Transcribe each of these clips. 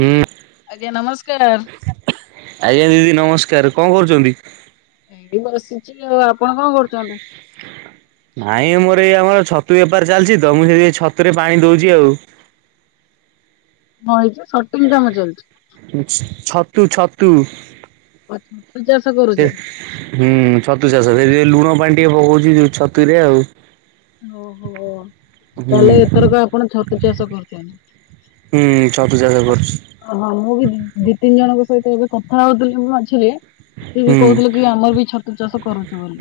ହୁଁ। ଆଜ୍ଞା ନମସ୍କାର। ଆଜ୍ଞା ଦିଦି ନମସ୍କାର କଣ କରୁଛନ୍ତି? ଏଇ ବସିଛି ଆଉ। ଆପଣ କଣ କରୁଛନ୍ତି? ନାଇଁ ମୋର ଏଇ ଆମର ଛତୁ ବେପାର ଚାଲିଛି ତ ମୁଁ ସେ ଛତୁରେ ପାଣି ଦଉଛି ଆଉ। ହଁ ଏଇ ଯେ ସଟିଂ କାମ ଚାଲିଛି। [unintelligible] ଛତୁ ଛତୁ। ଆ ଛତୁ ଚା ସେ ହୁଁ ଛତୁ ଚାଷ ସେ ଲୁଣ ପାଣି ଟିକେ ପକଉଛି ଯୋଉ ଛତୁରେ ଆଉ। ଓହୋ ହୁଁ ତାହେଲେ ଏଥରକ ଆପଣ ଛତୁ ଚାଷ କରୁଛନ୍ତି? ହୁଁ ଛତୁ ଚାଷ କରୁଛି। ଓହଁ ମୁଁ ବି ଦି ତିନି ଜଣଙ୍କ ସହିତ ଏବେ କଥା ହଉଥିଲି ମଝୀରେ ସିଏ ବି ହୁଁ। କହୁଥିଲେ କି ଆମର ବି ଛତୁ ଚାଷ କରୁଛୁ ବୋଲି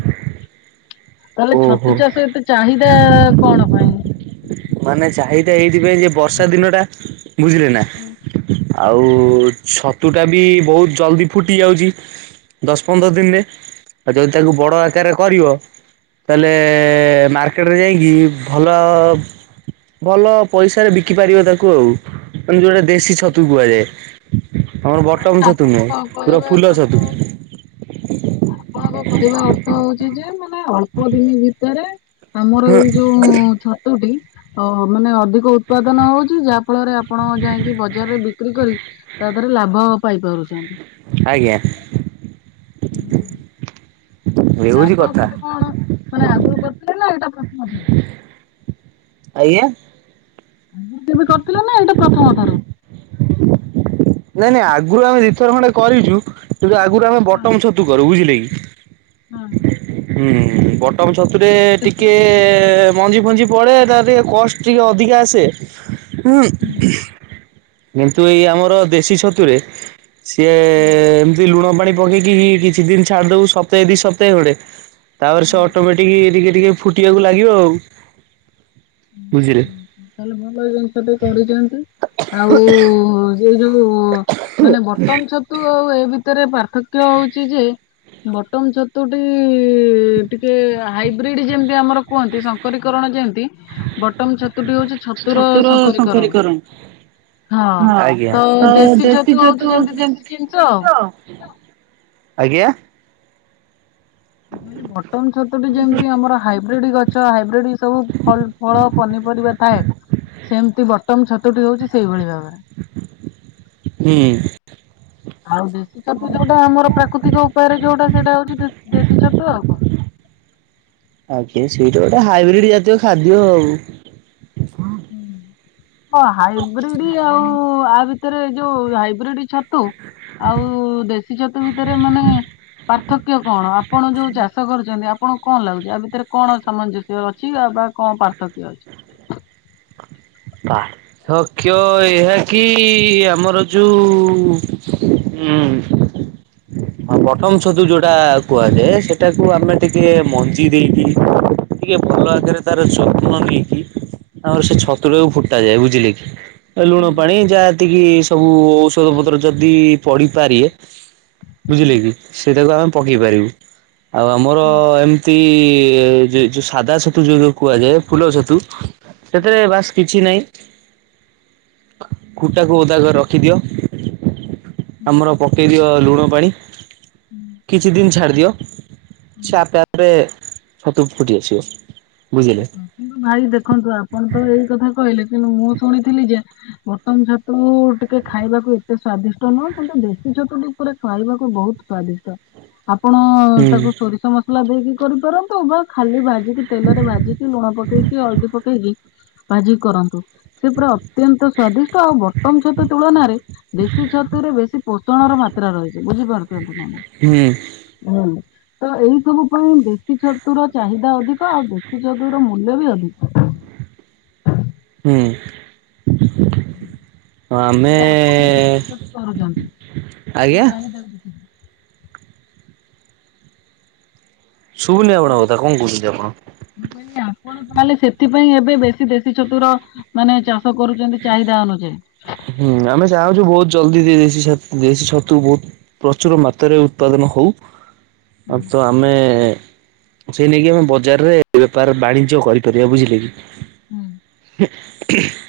ତାହେଲେ ଓହୋ ଛତୁ ଚାଷ ଏତେ ଚାହିଦା କଣ ପାଇଁ? ମାନେ ଚାହିଦା ଏଇଥିପାଇଁ ଯେ ବର୍ଷା ଦିନ ଟା ବୁଝିଲେ ନା? ଆଉ ଛତୁଟା ବି ବହୁତ ଜଲ୍ଦି ଫୁଟି ଯାଉଛି। ଦଶ ପନ୍ଦର ଦିନରେ ଆଉ ଯଦି ତାକୁ ବଡ଼ ଆକାରରେ କରିବ ତାହେଲେ ମାର୍କେଟରେ ଯାଇକି ଭଲ ଭଲ ପଇସାରେ ବିକି ପାରିବ ତାକୁ ଆଉ ମାନେ ଯୋଉଟା ଦେଶୀ ଛତୁ କୁହାଯାଏ। ଆମର ତାହେଲେ ବଟମ ଛତୁ ଆପଣ ନୁହଁ ପୁରା କହିବା ଫୁଲ ଅର୍ଥ ଛତୁ। ହଉଛି ଆପଣଙ୍କ କହିବା ଅର୍ଥ ହଉଛି ଯେ ମାନେ ଅଳ୍ପ ଦିନି ଭିତେରେ ଆମର ଏଇ ଯୋଉ ଛତୁଟି ଅ ମାନେ ଅଧିକ ଉତ୍ପାଦନ ହଉଛି ଯାହା ଫଳରେ ଆପଣ ଯାଇଁକି ବଜାରରେ ବିକ୍ରି କରି ତା ଲାଭ ପାଇପାରୁଛନ୍ତି। ଆଜ୍ଞା। [inaudible] ଏ ଆଚ୍ଛା ହଉଛି ଆପଣ କଥା କେତେ କଣ ମାନେ ଆଗରୁ କରିଥିଲେ ନା ଏଇଟା ପ୍ରଥମ ଥର? ଆଜ୍ଞା? ଆଗରୁ କେବେ କରିଥିଲେ ନା ଏଇଟା ପ୍ରଥମ ଥର? ନାଇଁ ନାଇଁ ଆଗରୁ ଆମେ ଦୁଇଥର ଖଣ୍ଡେ କରିଛୁ କିନ୍ତୁ ଆଗରୁ ଆମେ ହଁ ବଟମ ଛତୁ କରୁ ବୁଝିଲେ କି? ହଁ। ହୁଁ ବଟନ ଛତୁରେ କେତେଟା ଟିକେ କରିଦେଇଥିଲେ? ମଞ୍ଜି ଫଞ୍ଜି ପଡ଼େ ତାର ଟିକେ କଷ୍ଟ ଟିକେ ଅଧିକା ଆସେ। ହୁଁ କିନ୍ତୁ ଏଇ ଆମର ଦେଶୀ ଛତୁରେ ସିଏ ହୁଁ। ଲୁଣ ପାଣି ପକେଇକିରି କିଛି ଦିନ ଛାଡ଼ି ଦବୁ ସପ୍ତାହେ ଦି ସପ୍ତାହେ ଖଣ୍ଡେ। ତାପରେ ହୁଁ। ସେ ଅଟୋମେଟିକ୍ ଟିକେ ଟିକେ ଫୁଟିବାକୁ ଲାଗିବ ‌ଆଉ ବୁଝିଲେ? ତାହଲେ ଭଲ ଜିନିଷ ଟେ କରିଛନ୍ତି ଆଉ ସେଇ ଯୋଉ ମାନେ ବଟମ ଛତୁ ଆଉ ଏ ଭିତରେ ପାର୍ଥକ୍ୟ ହଉଛିି ଯେ ବଟନ ଛତୁଟି ଟିକେ ହାଇବ୍ରିଡ ଯେମିତି ଆମର କୁହନ୍ତି ସମ୍ କରିକରଣ ଯେମତି ବଟମ ଛତୁଟି ହଉଛି ଛତୁର [unintelligible] ଶଙ୍କରୀକରଣ। ଶଙ୍କରୀକରଉଁ ହଁ ତ ଦେଶୀ ଛତୁ ଯେମିତି ହଉଛି ଦେଶୀ ଜିନିଷ ଯେମତି ଆଉ। ତ ମୁଁ ଆଜ୍ଞା? [unintelligible] ବଟନ ଛତୁଟି ଯେମିତି ଆମର ହାଇବ୍ରିଡ଼ ଗଛ ହାଇବ୍ରିଡ଼ ସବୁ ଫଳ୍ ଫଳ ପନିପରିବା ଥାଏ। ସେମିତି ବଟମ ଛତୁଟି ହଉଛି ସେଇଭଳି ଭାବରେ। ହୁଁ। ଆଉ ଦେଶୀ ଛତୁ ଯୋଉଟା ଆମର ପ୍ରାକୃତିକ ଉପାୟରେ ଯୋଉଟା ସେଇଟା ହଉଛି ଦେଶୀ ଛତୁ ଆଉ କଣ? ଆଜ୍ଞା ସେଇଟା ଗୋଟେ ହାଇବ୍ରିଡ ଜାତୀୟ ଖାଦ୍ୟ ଆଉ। ହୁଁ ହଁ ହାଇବ୍ରିଡ ଆଉ ଆ ଭିତରେ ଯୋଉ ହାଇବ୍ରିଡ ଛତୁ ଆଉ ଦେଶୀ ଛତୁ ଭିତରେ ମାନେ ପାର୍ଥକ୍ୟ କଣ ଆପଣ ଯୋଉ ଚାଷ କରୁଛନ୍ତି ଆପଣଙ୍କୁ କଣ ଲାଗୁଛି ଆ ଭିତରେ କଣ ସାମଞ୍ଜସ୍ୟ ସେ ଅଛି ଅବା କଣ ପାର୍ଥକ୍ୟ ଅଛି? ପାର୍ଥକ୍ୟ ଏହା କି ଆମର ଯୋଉ ହୁଁ। ହଁ ବଟମ ଛତୁ ଯୋଉଟା କୁହାଯାଏ ସେଟାକୁ ଆମେ ଟିକେ ମଞ୍ଜି ଦେଇକି ଟିକେ ଭଲ ଆକାରେ ତାର ଯତ୍ନ ନେଇକି ତାପରେ ସେ ଛତୁ ଟାକୁ ଫୁଟା ଯାଏ ବୁଝିଲେ କି? ଲୁଣ ପାଣି ଯାହା ଏତିକି ସବୁ ଔଷଧ ପତ୍ର ଯଦି ପଡିପାରେଏ ବୁଝିଲେ କି ସେଇଟାକୁ ଆମେ ପକେଇ ପାରିବୁ ଆଉ ଆମର ଏମିତି ଏ ଯେ ଯୋଉ ସାଧା ଛତୁ ଯୋଉ ଯୋଉ କୁହାଯାଏ ଫୁଲ ଛତୁ ସେଥିରେ ବାସ୍ କିଛି ନାଇଁ। କୁଟାକୁ ଓଦା କରି ରଖିଦିଅ। ଆମର ପକେଇ ଦିଅ ଲୁଣ ପାଣି। ହୁଁ। କିଛି ଦିନ ଛାଡ଼ିଦିଅ ସେ ଆପେ ଆପେ ଛତୁ ଫୁଟି ଆସିବ। ବୁଝିଲେ କିନ୍ତୁ ଭାଇ ଦେଖନ୍ତୁ ଆପଣ ତ ଏଇ କଥା କହିଲେ କିନ୍ତୁ ମୁଁ ଶୁଣିଥିଲି ଯେ ବତମ ଛତୁ ଟିକେ ଖାଇବାକୁ ଏତେ ସ୍ଵାଦିଷ୍ଟ ନୁହଁ କିନ୍ତୁ ଦେଶୀ ଛତୁ ଟି ପୁରା ଖାଇବାକୁ ବହୁତ ସ୍ଵାଦିଷ୍ଟ। ଆପଣ ହୁଁ ତାକୁ ସୋରିଷ ମସଲା ଦେଇକି କରିପାରନ୍ତୁ ବା ଖାଲି ଭାଜିକି ତେଲରେ ଭା ଟିକେ ଲୁଣ ପକେଇକି ହଳଦୀ ପକେଇକି ଭାଜି କରନ୍ତୁ। ସେ ପୁରା ଅତ୍ୟନ୍ତ ସ୍ଵାଦିଷ୍ଟ ଆଉ ବଟମଛତୁ ତୁଳନା ରେ ଦେଶୀ ଛତୁରେ ବେଶୀ ପୋଷଣ ର ମାତ୍ରା ରହିଛି ବୁଝିପାରୁଛନ୍ତି ନା ନାଇଁ। ହୁଁ। ହୁଁ ତ ଏଇ ସବୁ ପାଇଁ ଦେଶୀ ଛତୁର ଚାହିଦା ଅଧିକ ଆଉ ଦେ ଦେଶି ଛତୁ ର ମୂଲ୍ୟ ବି ଅଧିକ। ହୁଁ। ଆଉ ଆମେ ତାହେଲେ ଆପଣ ଏବେ ଦେଶି ଛତୁ କରୁଛନ୍ତି କି ଆଜ୍ଞା। ଚାହିଦା ବେଶି ଟିକେ। ଶୁଭୁନି ଆପଣଙ୍କ କଥା କଣ କହୁଛନ୍ତି ଆପଣ। ମୁଁ କହିଲି ଆପଣ ଆପଣ ତାହେଲେ ସେଥିପାଇଁ ଏବେ ବେଶୀ ଦେଶୀ ଛତୁର ମାନେ ଚାଷ କରୁଛନ୍ତି ଚାହିଦା ଅନୁଯାୟୀ। ହୁଁ ଆମେ ଚାହୁଁଛୁ ବହୁତ୍ ଜଲଦି ଦେଶୀ ଦେଶୀ ଛତୁ ବହୁତ୍ ପ୍ରଚୁର ମାତ୍ରାରେ ଉତ୍ପାଦନ ହଉ ହୁଁ ତ ଆମେ ସେ ନେଇକି ଆମେ ବଜାରରେ ବେପାର ବାଣିଜ୍ୟ କରିପାରିବା ବୁଝିଲେ କି। ହୁଁ। [inaudible]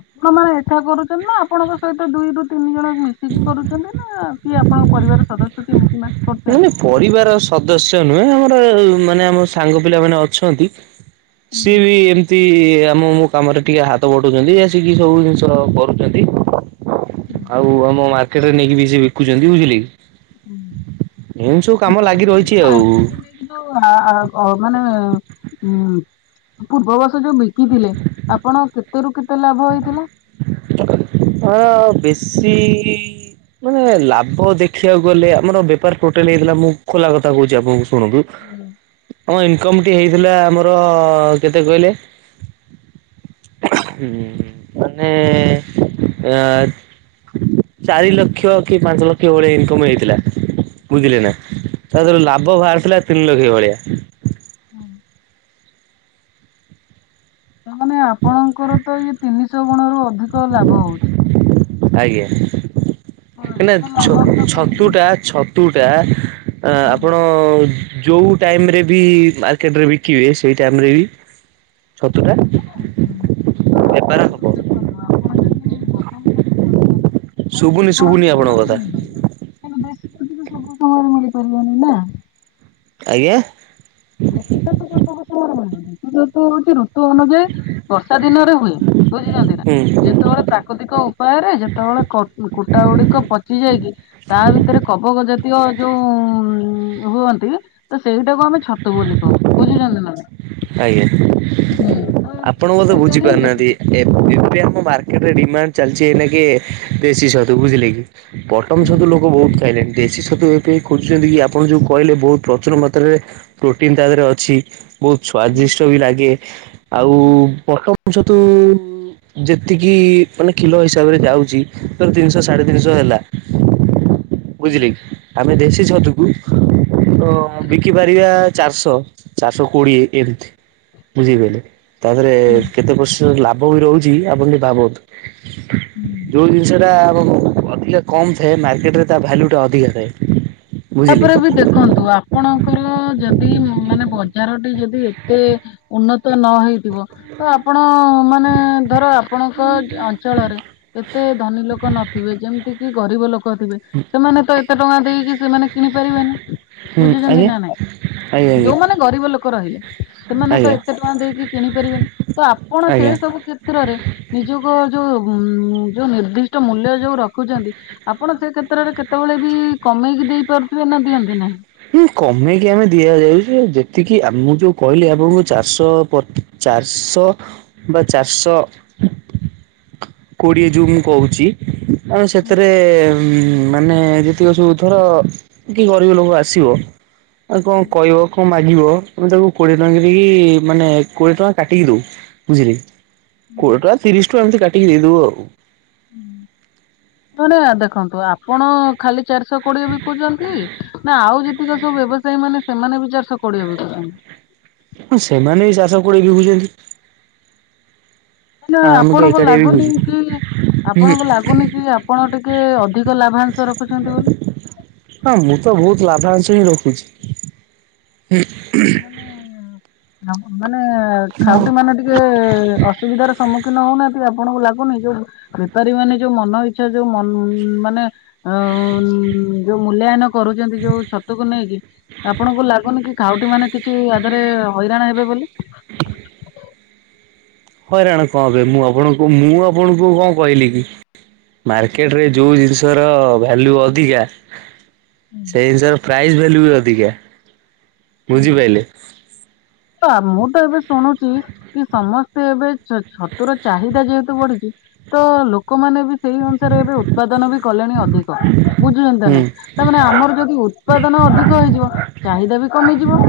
ଆପଣ ମାନେ ହିସାବ କରୁଛନ୍ତି ନା ଆପଣଙ୍କ ସହିତ ଦୁଇ ରୁ ତିନି ଜଣ ମିଶିକି କରୁଛନ୍ତି ନା କିଏ ଆପଣଙ୍କ ପରିବାର ସଦସ୍ୟ କିଏ ମିଶି ମାସ କରୁ ମାନେ ପରିବାର ସଦସ୍ୟ ନୁହେଁ ଆମର ମାନେ ଆମ ସାଙ୍ଗ ପିଲା ମାନେ ଅଛନ୍ତି। ହୁଁ। ସିଏ ବି ଏମତି ଆମ ମୁ କାମରେ ଟିକେ ହାତ ବଟୁଛନ୍ତି ଆସିକି ସବୁ ଜିନିଷ କରୁଛନ୍ତି ଆଉ ଆମ ମା ସେଟା ନେଇକି ବି ସେ ବିକୁୁଛନ୍ତି ବୁଝିଲେ କି। ହୁଁ। ଏମିତି ସବୁ କାମ ଲାଗି ରହିଛି ଆଉ। ଯୋଉ ମାନେ ଉଁ ପୂର୍ବବର୍ଷର ଯୋଉ ବୁଝିଲେ ଆପଣ କେତେ ରୁ କେତେ ଲାଭ ହେଇଥିଲା। ଅ ବେଶି ମାନେ ଲାଭ ଦେଖିବାକୁ ଗଲେ ଆମର ବେପାର ଟୋଟାଲ ହେଇଥିଲା ମୁଁ ଖୋଲା କଥା କହୁଛି ଆପଣଙ୍କୁ ଶୁଣନ୍ତୁ ଆମ ଇନକମ ଟି ହେଇଥିଲା ଆମର କେତେ କହିଲେ? ହୁଁ ମାନେ ଏ ଚାରି ଲକ୍ଷ କି ପାଞ୍ଚ ଲକ୍ଷ ଭଳିଆ ଇନକମ ହେଇଥିଲା। ବୁଝିଲେ ନା ତା [unintelligible] ଲାଭ ବାହାରିଥିଲା ତିନିିଲକ୍ଷ ଭଳିଆ। ମାନେ ଆପଣଙ୍କର ତ ଇଏ ତିନିଶହ ଗୁଣ ରୁ ଅଧିକ ଲାଭ ହଉଛି। ହଁ ଆଜ୍ଞା ଏତେ ଛ ଲାଭାନ୍ଵିତ କରିବି ଛତୁ ଟା ଛ ତୁଟା ନା, ଆପଣ ଯୋଉ ଟାଇମ ରେ ବି ମାର୍କେଟରେ ବିକିବେ ସେଇ ଟାଇମରେ ବି ଛତୁ ଟା ଆପଣ ଯୋଉ ଦେଖନ୍ତୁ ଆପଣ ଯଦି ବଟମ ଛତୁ କରୁଛନ୍ତି ହେଲେ ଶୁଭୁନି ଶୁଭୁନି ଯେକୌଣସି ଆପଣଙ୍କ ସମୟରେ କଥା। ମିଳିପାରିବ। [unintelligible] ସବୁ ସମୟରେ ମିଳିପାରିବାନି ନା। ଆଜ୍ଞା? ଛତୁ ଚାଷ କଣ ସବୁ ସମୟରେ ମିଳିବ ଛତୁ ହଉଛି ଋତୁ ଅନୁଯାୟୀ ବର୍ଷା ଦିନରେ ହୁଏ। ବୁଝୁଛନ୍ତି ନା? ହୁଁ ହୁଁ ଯେତେବେଳେ ପ୍ରାକୃତିକ ଉପାୟରେ ଯେତେବେଳେ କୁଟା ଗୁଡିକ ପଚି ଯାଇଚି ତା ଭିତରେ କବକ ଜାତୀୟ ଯୋଉ ହୁଅନ୍ତି ତ ସେଇଟାକୁ ଆମେ ଛ ତୁ ବୋଲି କହୁ ବୁଝୁଛନ୍ତି ନା? ଆଜ୍ଞା ତ ଆପଣ ବୋଧେ ବୁଝିପାରୁନାହାନ୍ତି ଏ ଏବେ ଆମ ମାର୍କେଟ ରେ ଡିମାଣ୍ଡ ଚାଲିଛି ଏଇନା କି ଦେଶୀ ଛତୁ ବୁଝିଲେ କି ବଟମ ଛତୁ ଲୋକୋ ବହୁତ ଖାଇଲେଣି ଦେଶୀ ଛତୁ ଏବେ ଖୋଜୁଛନ୍ତି କି ଆପଣ ଯେଉଁ କହିଲେ ବହୁତ ପ୍ରଚୁର ମାତ୍ରାରେ ପ୍ରୋଟିନ୍ ତା ଦେହରେ ଅଛି ବହୁତ ସ୍ଵାଦିଷ୍ଟ ବି ଲାଗେ ଆଉ ବଟମ ଛତୁ ଯେତିକି ମାନେ କିଲୋ ହିସାବରେ ଯାଉଛି ତ ତିନିଶହ ସାଢେ ତିନିଶହ ହେଲା ବୁଝିଲେ କି? ଆମେ ଦେଶୀ ଛତୁକୁ ତ ବିକିପାରିବା ଚାରିଶହ ଚାରିଶହ କୋଡିଏ। ଏମିତି ବୁଝିପାରିଲେ ତା ଦେହରେ କେତେ ପରସେଣ୍ଟ ଲାଭ ବି ରହୁଛି ଆପଣ ଭାବନ୍ତୁ। ଯୋଉ ଜିନିଷ ଟା ଆମ ଅଧିକା କମ୍ ଥାଏ ମାର୍କେଟରେ ତା ଭ୍ୟଲୁଟା ଅଧିକା ଥାଏ। ବୁଝିଲେ। ତାପରେ ବି ଦେଖନ୍ତୁ ଆ ପଣଙ୍କର ଯଦି ମାନେ ବଜାରଟି ଯଦି ଏତେ ଉନ୍ନତ ନହେଇଥିବ ତ ଆପଣ ମାନେ ଧର ଆପଣଙ୍କ ଅଞ୍ଚଳରେ ଏତେ ଧନୀ ଲୋକ ନଥିବେ ଯେମିତି କି ଗରିବ ଲୋକ ଥିବେ ସେମାନେ ତ ଏତେ ଟଙ୍କା ଦେଇକି ସେମାନେ କିଣିପାରିବେନି। ହୁଁ ଆଜ୍ଞା। ଆଜ୍ଞା ଯୋଉମାନେ ଗରିବ ଲୋକ ରହିଲେ ଆଜ୍ଞା ସେମାନେ ତ ଆଜ୍ଞା ଏତେ ଟଙ୍କା ଦେଇକି କିଣିପାରିବେନି ତ ଆପଣ ସେ ଆଜ୍ଞା। ସବୁ କ୍ଷେତ୍ରରେ ନିଜକୁ ଯୋଉ ଉ ଯୋଉ ନିର୍ଦ୍ଦିଷ୍ଟ ମୂଲ୍ୟ ଯୋଉ ରଖୁଛନ୍ତି ଆପଣ ସେ କ୍ଷେତ୍ରରେ କେତେବେଳେ ବି କମେଇକି ଦେଇ ପାରୁଥିବେ ନା ଦିଅନ୍ତି ନାହିଁ? ହୁଁ କମେଇକି ଆମେ ଦିଆଯାଏ ଯେ ଯେତିକି ମୁଁ ଯୋଉ କହିଲି ଆପଣଙ୍କୁ ଚାରିଶହ ଚାରିଶହ ବା ଚାରିଶହ କୋଡ଼ିଏ ଯୋଉଁ ମୁଁ କହୁଛି ଆମେ ସେଥିରେ ମାନେ ଯେତିକ ସବୁ ଥର କି ଗରିବ ଲୋକ ଆସ ଆସିବ କଣ କହିବ କଣ ମାଗି। ଆମେ ତାକୁ କୋଡିଏ ଟଙ୍କା କରିକି ମାନେ କୋଡିଏ ଟଙ୍କା କାଟିକି ଦଉ ବୁଝିଲେ। କୋଡିଏ ଟଙ୍କା ତିରିଶ ଟଙ୍କା ଏମିତି କାଟିକି ଦେଇଦବୁ ଆଉ। ଦେଖନ୍ତୁ। ଆପଣ ଖାଲି ଚାରିଶହ କୋଡିଏ ବିକୁଛନ୍ତି ନା ଆଉ ଯେତିକ ସବୁ ବ୍ୟବସାୟୀ ମାନେ। ସେମାନେ ବି ଚାରିଶହ କୋଡ଼ିଏ ବିକୁଛନ୍ତି। ହଁ ସେମାନେ ବି ଚାରିଶହ କୋଡ଼ିଏ ବିକୁଛନ୍ତି। ନା ଆଉ ଆମେ କଣ ଆପଣଙ୍କୁ ଏକାଟିଆ ଲାଗୁନି ବିକୁଛୁ। କି ଆପଣଙ୍କୁ ଲାଗୁନି କି। ଆପଣ ଟିକେ ଅଧିକ ଲାଭାଂଶ ରଖୁଛନ୍ତି ବୋଲି। ହଁ ମୁଁ ତ ବହୁତ ଲାଭାଂଶ ହିଁ ରଖୁଛି। ମାନେ ହଁ। ଖାଉଟି ମାନେ ଟିକେ। ଟିକେ ଅସୁବିଧାରେ ସମ୍ମୁଖୀନ ହଉନାହାନ୍ତି ଆପଣଙ୍କୁ ଲାଗୁନି ଯୋଉ। ବେପାରୀ ମାନେ ଯୋଉ ମନ ଇଚ୍ଛା ଯୋଉ ମ ମାନେ। ଆଉ ଯୋଉ ମୂଲ୍ୟାୟନ କରୁଛନ୍ତି ଯୋଉ ଛତୁକୁ ନେଇକି। ଆପଣଙ୍କୁ ଲାଗୁନି କି ଖାଉଟି ମାନେ କିଛି ୟା ଦେହରେ ହଇରାଣ ହେବେ ବୋଲି। ହଇରାଣ କଣ ଏ ମୁଁ ଆପଣଙ୍କୁ ମୁଁ ଆପଣଙ୍କୁ କଣ କହିଲି କି। ମାର୍କେଟରେ ଯୋଉ ଜିନିଷ ର ଭ୍ୟାଲୁ ଅଧିକା। ସେଇ ଜିନିଷର ପ୍ରାଇସ୍ ଭାଲ୍ୟୁ ବି ଅଧିକା ବୁଝିପାରିଲେ। ତ ମୁଁ ତ ଏବେ ଶୁଣୁଛି। କି ସମସ୍ତେ ଏବେ ଛ ଛତୁର ଚାହିଦା ଯେହେତୁ ବଢିଛି ତ ଲୋକମାନେ। ସେଇ ଅନୁସାରେ ଏବେ ଉତ୍ପାଦନ ବି କଲେଣି ଅଧିକ ବୁଝୁଛନ୍ତି ନ ହୁଁ ନାଇ। ତା ମାନେ ଆମର ଯଦି ଉତ୍ପାଦନ ଅଧିକ ହେଇଯିବ ଚାହିଦା ବି କମିଯିବ।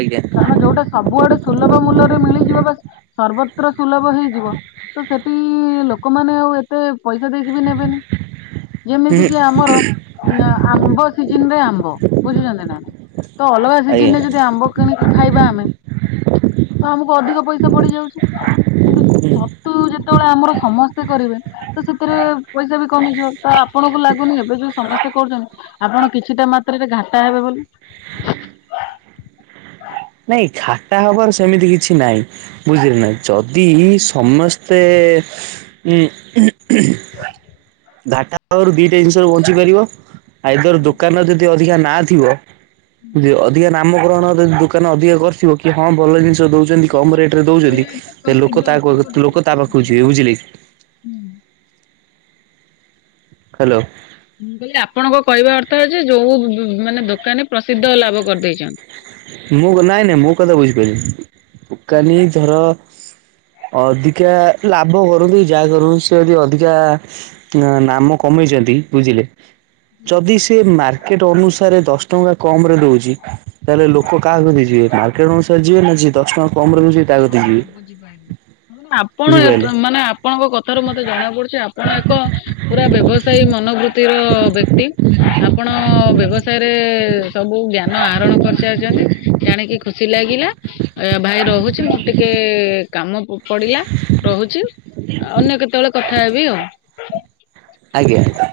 ଆଜ୍ଞା। ହଁ ଯୋଉଟା ସବୁଆଡେ ସୁଲଭ ମୂଲ୍ୟରେ ମିଳିଯିବ ବା ସର୍ବତ୍ର ସୁଲଭ ହେଇଯିବ ତ ସେଠି ଲୋକମାନେ ଆଉ ଏତେ ପଇସା ଦେଇକି ବି ନେବେନି। ଯେମିତି ହୁଁ କି ଆମର ଆମ୍ବ ସିଜନରେ ଆମ୍ବ ବୁଝୁଛନ୍ତି ନା। ତ ଅଲଗା ଆଜ୍ଞା ସିଜନ ରେ ଯଦି ଆମ୍ବ କିଣିକି ଖାଇବା ଆମେ ତ ଆମକୁ ଅଧିକ ପଇସା ପଡି ଯାଉଛି। କିନ୍ତୁ ହୁଁ। ଛତୁ ଯେତେବେଳେ ଆମର ସମସ୍ତେ କରିବେ। ତ ସେଥିରେ ପଇସା ବି କମିଯିବ ତ ଆପଣଙ୍କୁ ଲାଗୁନି ଏବେ ଯୋଉ ସମସ୍ତେ କରୁଛନ୍ତି ଆପଣ କିଛିଟା ମାତ୍ରାରେ ଘାଟା ହେବେ ବୋଲି। ନାଇଁ ଘାଟା ହବାର ସେମିତି କିଛି ନାଇଁ ବୁଝିଲେ ନା ଯଦି ସମସ୍ ତେ ହୁଁ--ହୁଁ ହୁଁ ଘାଟା ପାଖରୁ ଦିଟା ଜିନିଷ ବଞ୍ଚି ପାରିବ ଆଇଦର୍ ଦୋକାନ ଅଧିକା ନାଁ ଥିବ ଯେ ଅଧିକା ନାମ କରଣ ଦୋ ଦୋକାନ ଅଧିକ କରିଥିବ କି ହଁ ଭଲ ଜିନିଷ ଦଉ ଛନ୍ତି କମ ରେଟ ରେ ଦଉଛନ୍ତି ଟେ ଲୋକ ତା ଲୋକ ତା ପାଖକୁ ଯିବେ ବୁଝିଲେ କି। ହୁଁ ହ୍ୟାଲୋ ମୁଁ କହିଲି ଆପଣଙ୍କ କହିବା ଅର୍ଥ ଯେ ଯୋଉ ମାନେ ଦୋକାନୀ ପ୍ରସିଦ୍ଧ ଲାଭ କରିଦେଇଛନ୍ତି। ମୁଁ ନାଇଁ ନାଇଁ ମୁଁ କଥା ବୁଝିପାଇଲେନି ଦୋକାନୀ ଧର ଅଧିକା ଲାଭ କରୁ କି ଯାହା କରୁ ସେ ଯଦି ଅଧିକା ନାମ କମେଇଛନ୍ତି ବୁଝିଲେ। ଯଦି ସେ ମାର୍କେଟ ଅନୁସାରେ ଦଶ ଟଙ୍କା କମ ରେ ଦଉଛି ତାହେଲେ ଲୋ ଲୋକ କାହାକୁ ଯିବେ ମାର୍କେଟ ଅନୁସାରେ ଯିବେ ନା ଯ ଦଶ ଟଙ୍କା କମରେ ତାହା କତି କି ଯିବେ। ଆପଣ ଏତ ବୁଝିପାରିଲେ ମାନେ ଆପଣଙ୍କ କଥାରୁ ମତେ ଜଣା ପଡୁଛି ଆପଣ ଏକ ପୁରା ବ୍ୟବସାୟୀ ମନବୃତ୍ତି ର ବ୍ୟକ୍ତି ଆପଣ ବ୍ୟବସାୟରେ ସବୁ ଜ୍ଞାନ ଆହରଣ କରିସାରି ଚନ୍ତି। ଜାଣିକି ଖୁସି ଲାଗିଲା ବାଏ ରହୁ ଛି ମୋର ଟିକେ କାମ ପଡିଲା ରହୁଚି। ଆ ଅନ୍ୟ କେତେବେଳେ କଥା ହେବି ଆଉ। ଆଜ୍ଞା ଆଜ୍ଞା।